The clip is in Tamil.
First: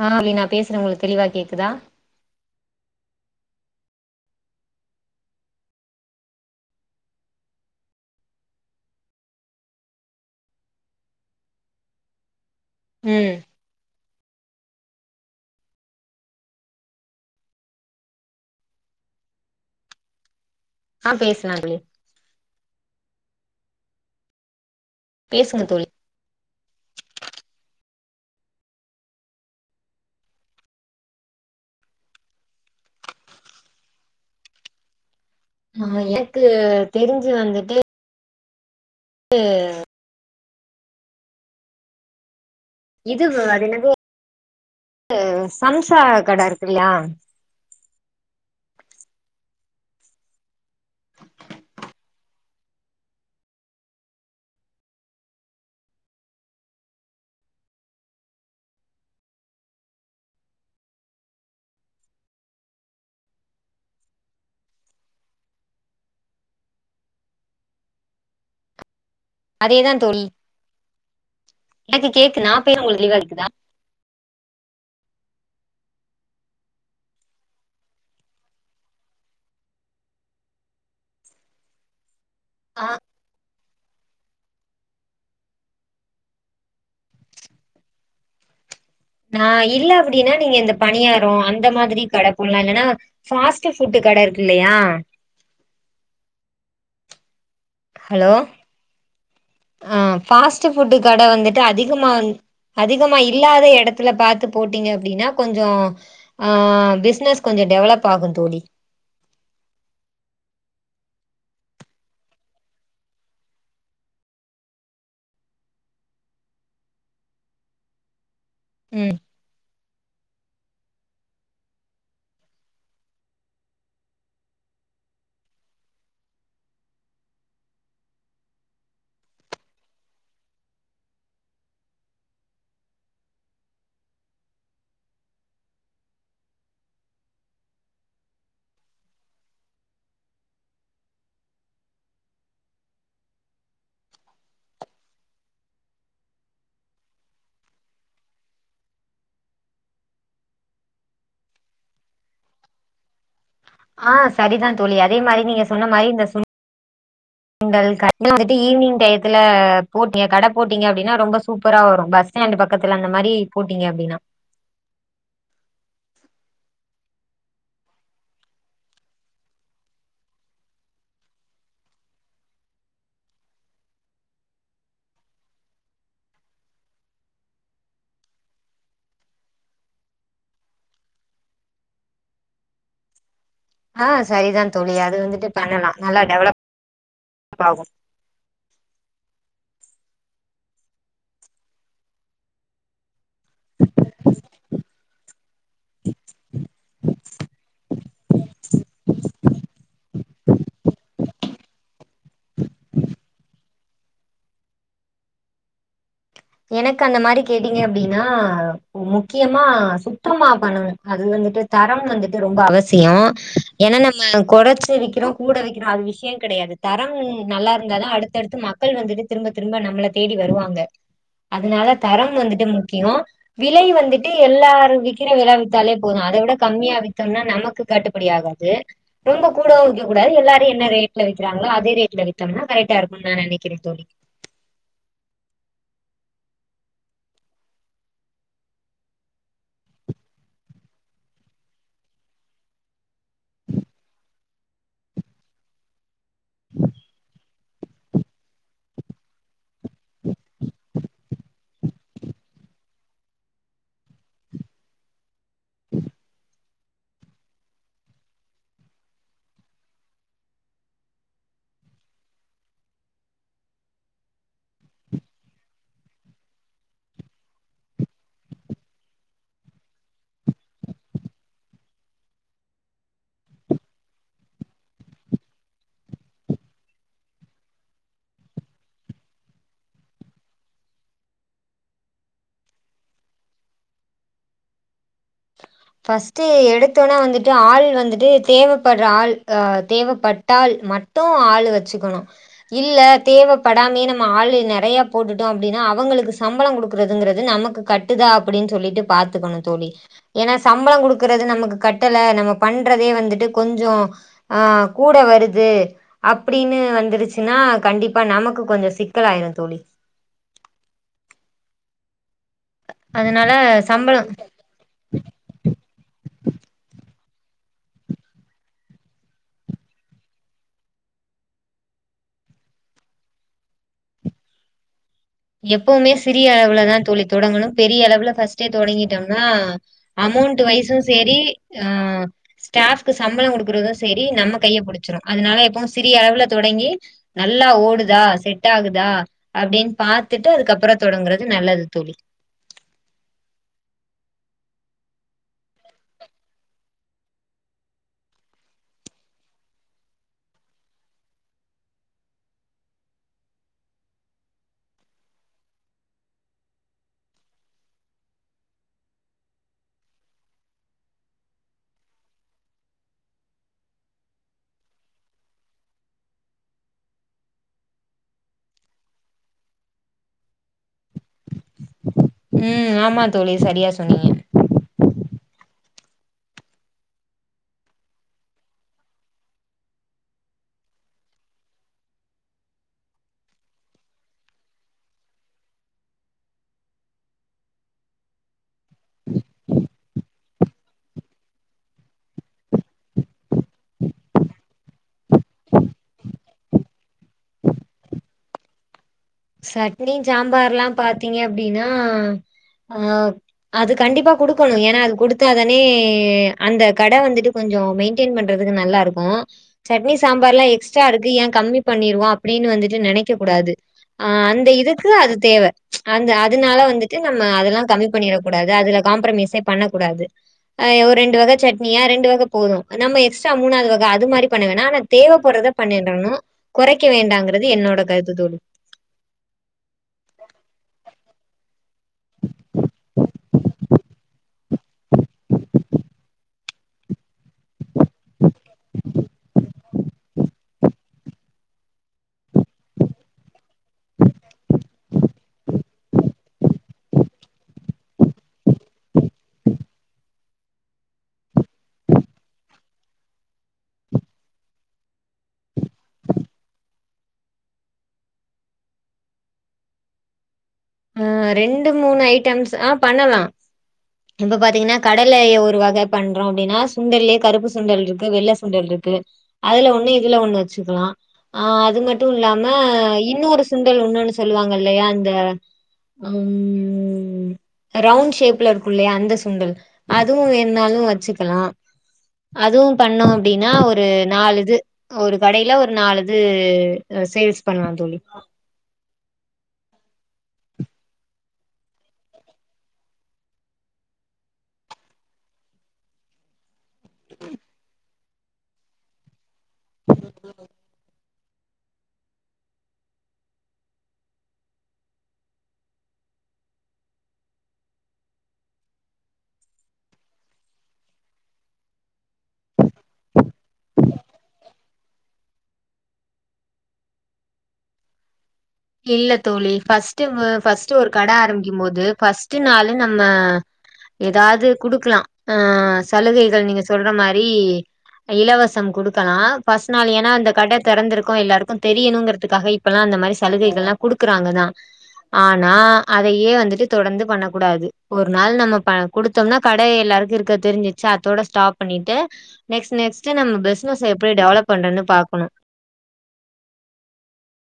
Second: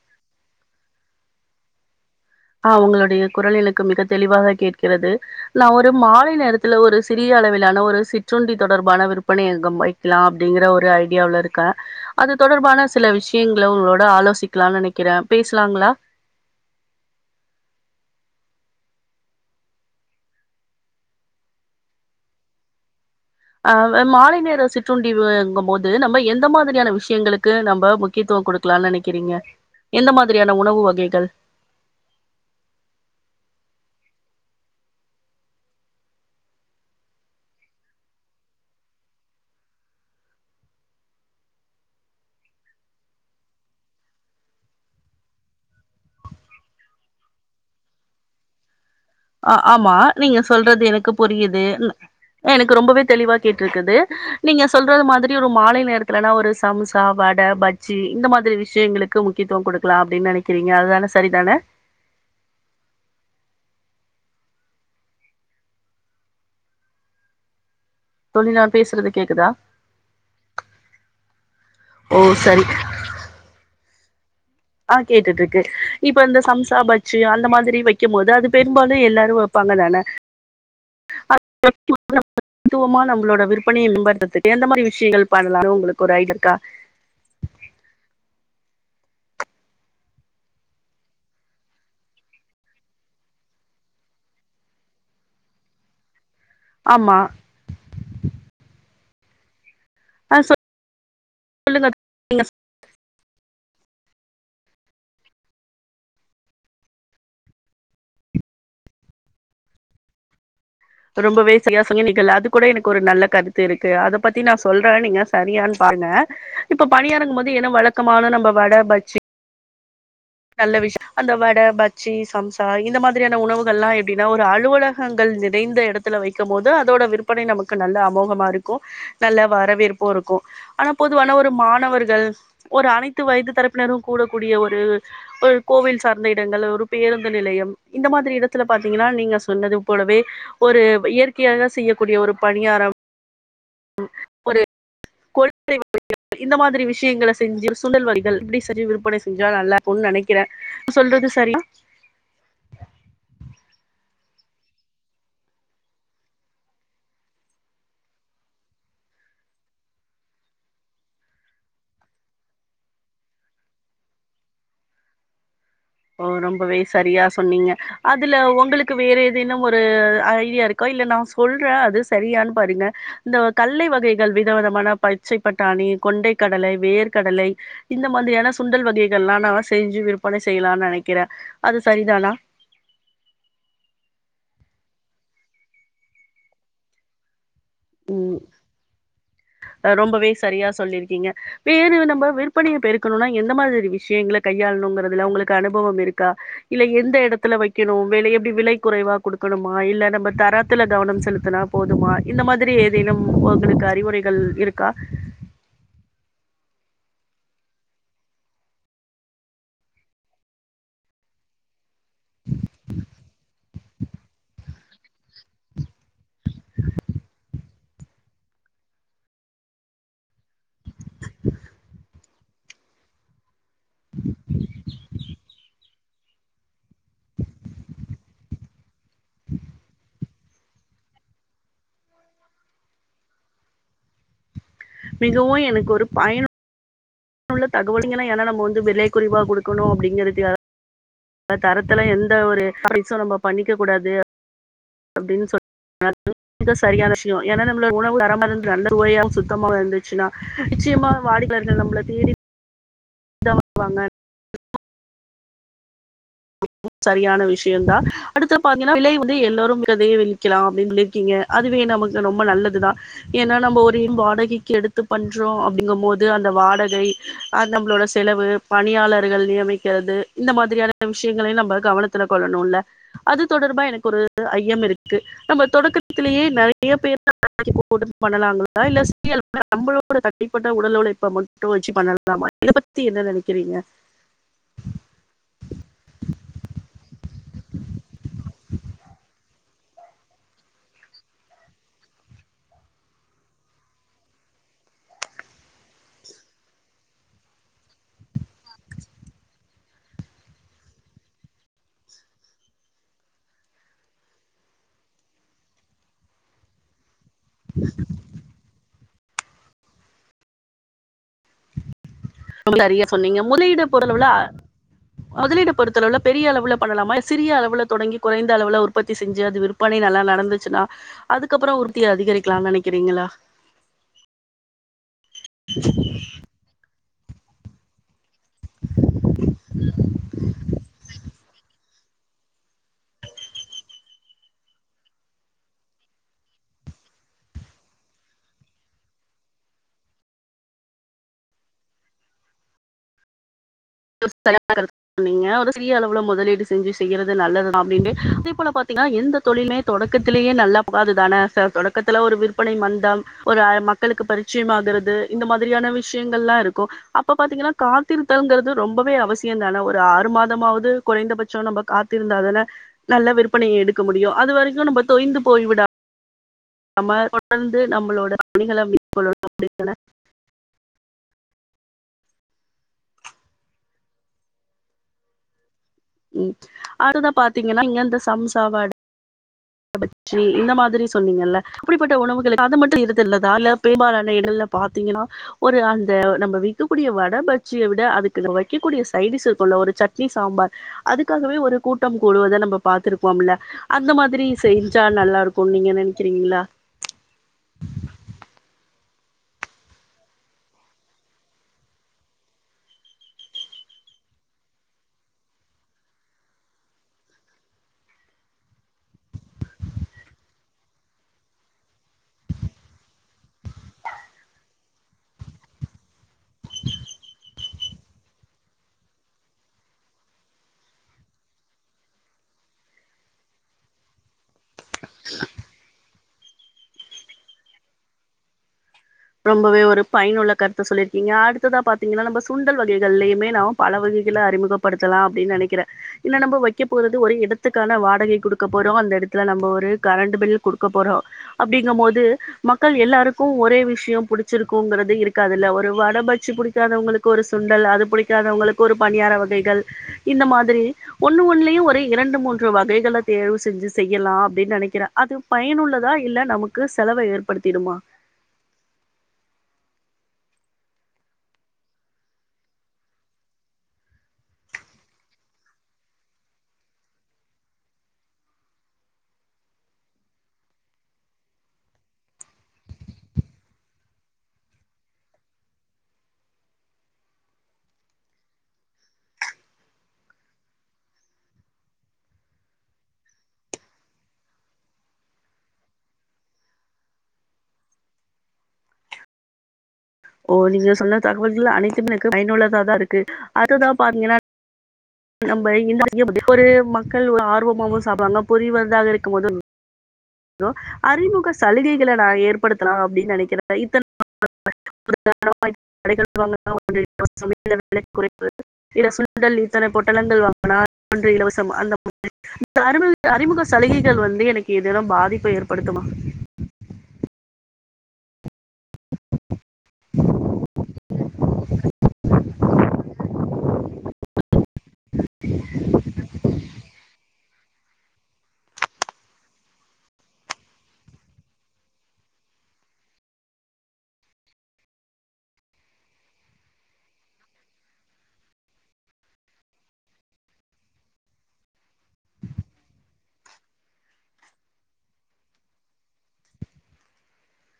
ஆ தோழி நா பேசுறது உங்களுக்கு தெளிவா கேக்குதா ஆ உங்களுடைய குரல் எனக்கு மிகத் தெளிவாக கேட்கிறது நா ஒரு மாலை நேரத்துல ஒரு சிறிய அளவிலான ஒரு சிற்றுண்டி தொடர்பான விற்பனை அங்கம் வைக் க்கலா அப்டிங்கிற ஒரு ஐடியாவ்ல இருக்கே அது தொடர்பான சில ம் விஷ்யங்கள உங்களோட ஆலோசிக்கலான் நெனைக்கிறே பேசலாங்களா ஆ பேசலா தோழி ஆ அ மாலை நேர பேசுங்க சிற்றுண்டிங்கும் தோழி போது நம்ப எந்த மாதிரியான விஷ் யங்களுக்கு நம்ப முக்கியத்துவ குடுக்கலானு நெனைக்கிறீங்க எந்த மாதிரியான உணவு வகைகள் ஆ எனக்கு தெரிஞ்சு வந்துட்டு அ இதுவ் அது என்னது அ சம்சா கட இருக்குல்ல அ ஆமா நீங்க சொல்றது எனக்கு புரியுது ம் எனக்கு ரொம்பவே தெளிவா கேட்ருக்குது நீங்க சொல்றது மாதிரி ஒரு மாலை நேரத்துலலா ஒரு சம்சா வட பஜ்ஜி இந்த மாதிரி விஷயங்களுக்கு முக்கியத்துவ குடுக்கலா அப்டின் நெனைக்கிறீங்க அதுதான சரிதான தோழி நா பேசுறது கேக்குதா அதேதா தோழி எனக்கு ஓ கேக்குது நா சரி பேசுறது உங்களுக்கு க்ளியரா கேக்க்குதா ஆ கேட்டுட்ருக்கு இப்ப இந்த சம்சா பஜ்ஜி அந்த மாதிரி வைக்கும் போது அது பெரும்பாலு எல்லாரு வ ப்பாங்க தான அ ஆ [unintelligible] நம்ளோட விருப் [unintelligible] எந்த மாரி விஷ்யங்கள் பண்ணலானு உங்களுக்கு ஒரு ஐட் இருக்கா நா இல்ல அப்டின்னா நீங்க இந்த பணியாரோ அந்த மாதிரி கட போட்லா இல்லன்னா ஃபாஸ்ட் ஃபுட்டு் கட இருக்கு இல்லயா ஆமா ஹலோ அ ஆ ஃபாஸ்ட் ஃபுட்டு கட வந்துட்டு சொல்லுங்க அதிகமா வந் நீங்க அதிகமா இல்லாத எடத்துல பாத்து போட்டீங்க அப்டின்னா கொஞ்சோ ஆ பிஸ்னஸ் கொஞ்சோ டெவலப் ஆகு தோழி ரொம்பவே செரியா சொன்னீங்களா அது கூட எனக்கு ஒரு நல்ல கருத்து இருக்கு அத பத்தி நா சொல்றே நீங்க சரியான்னு பாருங்க இப்ப பணியாரங்கும்போது ஏனா வழக்கமான நம்ப வட ம் பஜ்ஜி நல்ல விஷ் அந்த வட பஜ்ஜூ சம்சா இந்த மாதிரியான உணவுகள்ல்லா எப்டின்னா ஒரு அலுவல கங்கள் நிறைந்த எடத்துல வைக்கும் போது அதோட விற்பனை நமக்கு நல்ல அமோகமா இருக்கு நல்ல வரவேற்பூ இருக்கு ஆனா பொதுவான ஒரு மாணவர்கள் ஒரு அனைத்து வயது தரப்பினரு கூடக்கூடிய ஒரு ஒரு கோவில் சார்ந்த இடங்கள் ஒரு பேருந்து நிலையம் இந்த மாதிரி இடத்துல பாத்தீங்கன்னா நீங்க சொன்னது போலவே ஒரு இயற்கையாக செய்யக்கூடிய ஒரு பணியாரம் ஒரு கொழு [unintelligible] இந்த மாதிரி விஷயங்கள செஞ்சு சுண்டல் வகைகள் இப்டி செஞ்சு விற்பன செஞ்சா நல்ல க்குன் நெனைக்கிறே சொல்றது சரியா ஆ சரிதா தோழி அதே மாரி நீங்க சொன்ன மாரி இந்த சுண் டல் கட வந்து ஈவினிங் டயத்துல போட்டீங்க கட போட்டீங்க அப்டின்னா ரொம்ப சூப்பரா வரு பஸ் ஸ்டாண்டு பக்கத்துல அந்த மாரி போட்டீங்க அப்டினா ஓ ரொம்பவே சரியா சொன்னீங்க அதுல ஒங்களுக்கு வேற ஏதேனும் ஒரு ஐடியா இருக் கா இல்ல நா சொல்றே அது சரியான் பாருங்க இந்த கல்லை வகைகள் வித விதமான ப ச்சை பட்டாணி கொண்டை கடலை வேர்க்கடலை இந்த மாதிரியான சுண்டல் வகைகள் எல்லா நா செஞ்சு விற்பனை செய்யலான் நெனைக்கிறே அது சரிதானா அ சரிதான் தோழி அது வந்துட்டு பண்ணலா நல்லா டெவலப் ஆகு உம் ரொம்பவே சரியா சொல்லீருக்கீங்க வேறு நம்ப விற்பனைய பெருக்கணுனா எந்த மாதிரி விஷயங்கள கையாளணுங்கறதுல உங்களுக்கு அனுபவம் இருக்கா இல்ல எந்த எடத்துல வைக்கணு வெல எப்டி விலை குறைவா குடுக்கணுமா இல்ல நம்ம தரத்துல கவனம் செலுத்துனா போதுமா இந்த மாதிரி ஏதேனும் ஒங்களுக்கு அறிவுரைகள் இருக்கா எனக்கு அந்த மாரி கேட்டீங்க அப்டின்னா முக்கியமா சுத்தமா பண்ணுவே அது வந்துட்டு தரம் வந்துட்டு ரொம்ப அவசியோ ஏன்னா நம்ம கொறச்சு விக்கிறோ கூட வைக்கிறோ அது விஷ்யோ கெடையாது தரம் நல்லா இருந்தாதா அடுத்தடுத்து மக்கள் வந்துட்டு திரும்ப திரும்ப நம்மள தேடி வருவாங்க அதனால தரம் வந்துட்டு முக்கியோ விலை வந்துட்டு எல்லாரு விக்கிற வில வித்தாலே போது அத விட கம்மியா வித்தம்னா நமக்கு கட்டுப்படி ஆகாது ரொம்ப கூடவு விக்க கூடாது எல்லாரு என்ன ரேட்ல விக்கிறாங்ளோ அதே ரேட்ல வித்தம்னா கரெக்டா இருக்குன் நா நெனைக்கிற தோழி மிகவு எனக்கு ஒரு பயனு னுள்ள தகவல் [unintelligible] ஏன்னா நம்ம வந்து விலை குறைவா குடுக்கணு அப்டிங்கறதுக்கா க தரத்துல எந்த ஒரு கமிட்ஸு நம்ப பண்ணிக்க கூடாது அப்டின் சொல் [unintelligible] சரியான விஷ்யோ ஏன்னா நம்மளோ உணவு தரமா இருந்து நல்ல சுவையாவும் சுத்தமாவும் இருந்துச்சின்னா நிச்சயமா வாடிக்கையாளர் நம்மளை தேடி டவக் வாங்க சரியான விஷ்யுன்தா அடுத்து பாத்தீனா பிலை வந்து எல்லோரும் கதையை விளிக்கலாம் அப்டின் லிர்க்கீங்க அதுவே நமக்கு ரொம்ப நல்லது தா ஏன்னா நம்ப் ஒரேம் வாடகைக்கி எடுத்து பண்றோ அப்டிங்கும்போது அந்த வாடகை அந் நம்ளோட செலவு பணியாளர்கள் நியமிக்கிறது இந்த மாதிரியான விஷயங்களை நம்ப கவனத்துல கொள்ளணுல்ல அது தொடர்பா எனக் ஒரு ஐயம் இருக்கு நம்ம தொடக்கத்திலேயே நறையா பேர் [inaudible] போட்டு பண்ணலாங்களா இல்ல சியல் நம்மளோட தனிப்பட்ட உடல் உழைப்ப மட்டு வச்சி பண்ணலாமா இத பத்தி என்ன நெனக்கிறீங்க ஃபஸ்ட்டு எடுத்தோனே வந்துட்டு ஆள் வந்துட்டு தேவப்பட்ற ஆள் ஆ தேவப்பட்டால் மட் ட்டு ஆள் வச்சிக்கணு இல்ல தேவப்படாமே நம்ம ஆளு நெறையா போட்டுட்டோ அப்டின்னா அவங்களுக்கு சம்பளங் கொடுக்றதுங்குறது நமக்கு கட்டுதா அப்படின் சொல்லிட்டு பாத்துக்கணு தோழி ஏனா சம்பளங் குடுக்குறது நமக்கு கட்டல நம்ம பண்றதே வந்துட்டு கொஞ்சோ ஆ கூட வருது அப்டின்னு வந்துருச்சு ன்னா கண்டிப்பா நமக்கு கொஞ்சோ சிக்கலாய்ரு தோழி தரியா சொன்னீங்க அதனால முதலீடு சம்பள பொருளுளா முதலீடு பொறுத்தளவ்ல பெரிய அளவுல பண்ணலாமா இ சிறிய அளவுல தொடங்கி குறைந்த அளவுல உற்பத்தி செஞ்சி அது விருப் பணி நல்லா நடந்துச்சுன்னா அதுக்கப்றோ உற்த்தி அதிகரிக்கலான் நெனக்கிறீங்களா எப்போமே சிறிய அளவுலதா தோழி தொடங்கணு பெரிய அளவுல ஃபஸ்ட்டே தொடங்கிட்டோனா அமௌண்ட வய்சு சேரி ஆ ஸ்டாஃப்க்கு சம்பளோ குடுக்குறது செரி நம்ம கைய புடிச்சிரு அதனால எப்பவு சிறிய அளவுல தொடங்கி நல்லா ஓடுதா செட் ஆகுதா அப்டின் பாத் த்துட்டு அதுக்கப்றோ தொடங்குறது நல்லது தோழி [unintelligible] நீங்க ஒரு சிறிய அளவுல முதலீடு செஞ்சி செய்யறது நல்லது தா அப்டின்டு அதேப்போல பாத்தீங்கா எந்தத் தொழிலுமே தொடக்கத்திலேயே நல்லா புகாது தானே சா தொடக்கத்துல ஒரு விற்பனை மந்தம் ஒரு ஆலமா க்களுக்கு பரிச்சயமாகுறது இந்த மாதிரியான விஷயங்கள்லா இருக்கு அப்ப பாத்தீங்கன்னா காத்திருத்தல்ங்கறது ரொம்பவே அவசியன்தான ஒரு ஆறு மாதமாவது குறைந்தபச்சோ நம்ம காத்திருந்தா தன நல்ல விற்பனைய எடுக்க முடியு அது வரைக்கு நம்ம தொய்ந்து போய்விடா நம்ம தொடந்து நம்மளோட பணிகள மேகொள் அப்டிதான ம் ஆமா தோழி சரியா சொன்னீங்க ம் அதுதா பாத்தீங்கன்னா இங்க அந்த சம்சாவாட் கபச்சி இந்த மாதிரி சொன்னீங்கல்ல அப்டிப்பட்ட உணவுகள் அது மட்டு இருத் இல்லதால்ல பெம்பாலான இடல்ல பாத்தீங்கனா ஒரு அந்த நம்ம வி்க்கக்கூடிய வட பச்சிய விட அதுக்கங்கு வக்கிக்கூடிய சைடிஸ்ஸு தொல்ல ஒரு சட்னி சாம்பார் அதுக்காகவே ஒரு கூட்டம் கூடுவது நம்ப பாத்துருப்போம்மில்ல அந்த மாதிரி செய்ன்ஜா நல்லார்க்கு நீங்க நென்க்கிறீங்ளா சட்னி சாம்பார்லா பாத்தீங்க அப்டின்னா ஆவ் அது கண்டிப்பா குடுக்கணு ஏன்னா அது குடுத்தா தானே அந்த கட வந்துட்டு கொஞ்சோ மெய்ன்டெய்ன் பண்றதுக்கு நல்லா இருக்கு சட்னி சாம்பார்லா எக்ஸ்ட்ரா இருக்கு ஏ கம்மி பண்ணிர்வோ அப்டின்னு வந்துட்டு நெனைக்க கூடாது ஆ அந்த இதுக்கு அது தேவ அந்த அதனால வந்துட்டு நம்ம அதெல்லா கம்மி பண்ணிரக்கூடாது அதுல காம்ப்ரமிஸ் ஏ பண்ணக்கூடாது ஆ எவ் ரெண்டு வக சட்னியா ரெண்டு வக போது நம்ம எக்ஸ்ட்ரா மூணாது வக அது மாரி பண்ண வேணா ஆனா தேவப்படுத பண்ணிடனும் குறைக்க வேண்டாங்கிறது என்னோட கருத்து தோழி ரொம்பவே ஒரு பயனுள்ள கருத்த சொல்லியிருக்கீங்க அடுத் அடுத்ததா பாத்தீங்கன்னா நம்ம சுண்டல் வகைகள்லையுமே நாம் பல வகைகளை அறிமுகப்படுத்தலா ஆப்டின்னு நெனைக்கிறேன் இல்ல நம்ம வைக்க போறது ஒரு இடத் இத்துக்கான வாடகை கொடுக்க போறோம் அந்த இடத்துல நம்ம ஒரு கரண்ட் பில் குடுக்க போறோம் அப்டிங்கும் போது மக்கள் எல்லாருக்கும் ஒரே விஷ் பிடிச்சிருக்கும்ங்கிறது இருக்காதுல்ல ஒரு வட பச்சி பிடிக்காதவங்களுக்கு ஒரு சுண்டல் அது பிடிக்காதவங்களுக்கு ஒரு பணியார வகைகள் இந்த மாதிரி ஒண்ணு ஒண்ணுளியும் ஒரு இரண்டு மூன்று வகைகளை தேர்வு செஞ்சு செய்யலாம் அப்டின்னு நினைக்கிறேன் அது பயனுள்ளதா இல்ல நமக்கு செலவை ஏற்படுத்திடுமா ஆ ரெண்டு மூணு ஐட்டம்ஸ் ஆ பண்ணலாம் இப்ப பாத்தீங்கன்னா கடலைய ஒரு வகை பண்றோம் அப்டின்னா சுண்டல்லயே கருப்பு சுண்டல் இருக்கு வெள்ளை சுண்டல் இருக்கு அதுல ஒண்ணு இதுல ஒண்ணு வச்சுக்கலாம் ஆ அது மட்டும் இல்லாம இன்னொரு சுண்டல் ஒண்ணுன்னு சொல்லுவாங்க இல்லையா அந்த அ ம் ரவுண்ட் ஷேப்ல இருக்கும்ல்லையா அந்த சுண்டல் அதுவும் வேனுனாலும் வச்சுக்கலாம் அதுவும் பண்ணோம் அப்டின்னா ஒரு நாலுது ஒரு கடையில ஒரு நாலது சேல்ஸ் பண்ணலாம் தோழி ஓ நீங்க சொன்ன தகவல்கள் அனைத்தம் எனக்கு பயனுள்ளதாதான் இருக்கு அதுதான் பாத்தீங்கன்னா நம்ம இந்த அரிசி பிஃபோர்ரு மக்கள் ஒரு ஆர்வமாவவும் சாப்பறாங்க புரிவதாக இருக்கும் போதும் [inaudible] லோ அறிமுக சலுகைகளை நான் ஏற்படுத்தலாம் அப்டின்னு நினைக்கிறேன் இத்தன நாளா [inaudible] இல சுண்டல் இத்தன பொட்டலங்கள் வாங்கனால் ஒன்று இலவசம் அந்த மேரி இந்த அறி அறிமுக சலுகைகள் வந்து எனக்கு எதென்னா பாதிப்பை ஏற்படுத்துமா இல்ல தோழி ஃபர்ஸ்ட் ஃபஸ்ட் ஒரு கடை ஆரம்பிக்கும் போது ஃபர்ஸ்ட்ட நாலும் நம்ம ஏதாது குடுக்கலா ஆ சலுகைகள் நீங்க சொல்ற மா ரி இலவசம் கொடுக்கலாம் ஃபர்ஸ்ட் நாள் ஏன்னா அந்த கடை திறந்திருக்கும் எல்லாருக்கும் தெரியணுங்கறதுக்காக இப்பெல்லாம் அந்த மாரி சலுகைகள்ல்லாம் குடுக்குறாங்க தான் ஆனா அதையே வந்துட்டு தொடர்ந்து பண்ண கூடாது ஒரு நாள் நம்ம ப குடுத்தோம்னா கடை எல்லாருக்கும் இருக்க தெரிஞ்சிச்சு அதோட ஸ்டாப் பண்ணிட்டு நெக்ஸ்ட்நெக்ஸ்ட் நம பிசினஸ் எப்டி டெவலப் பண்றதுனு பாக்கணும்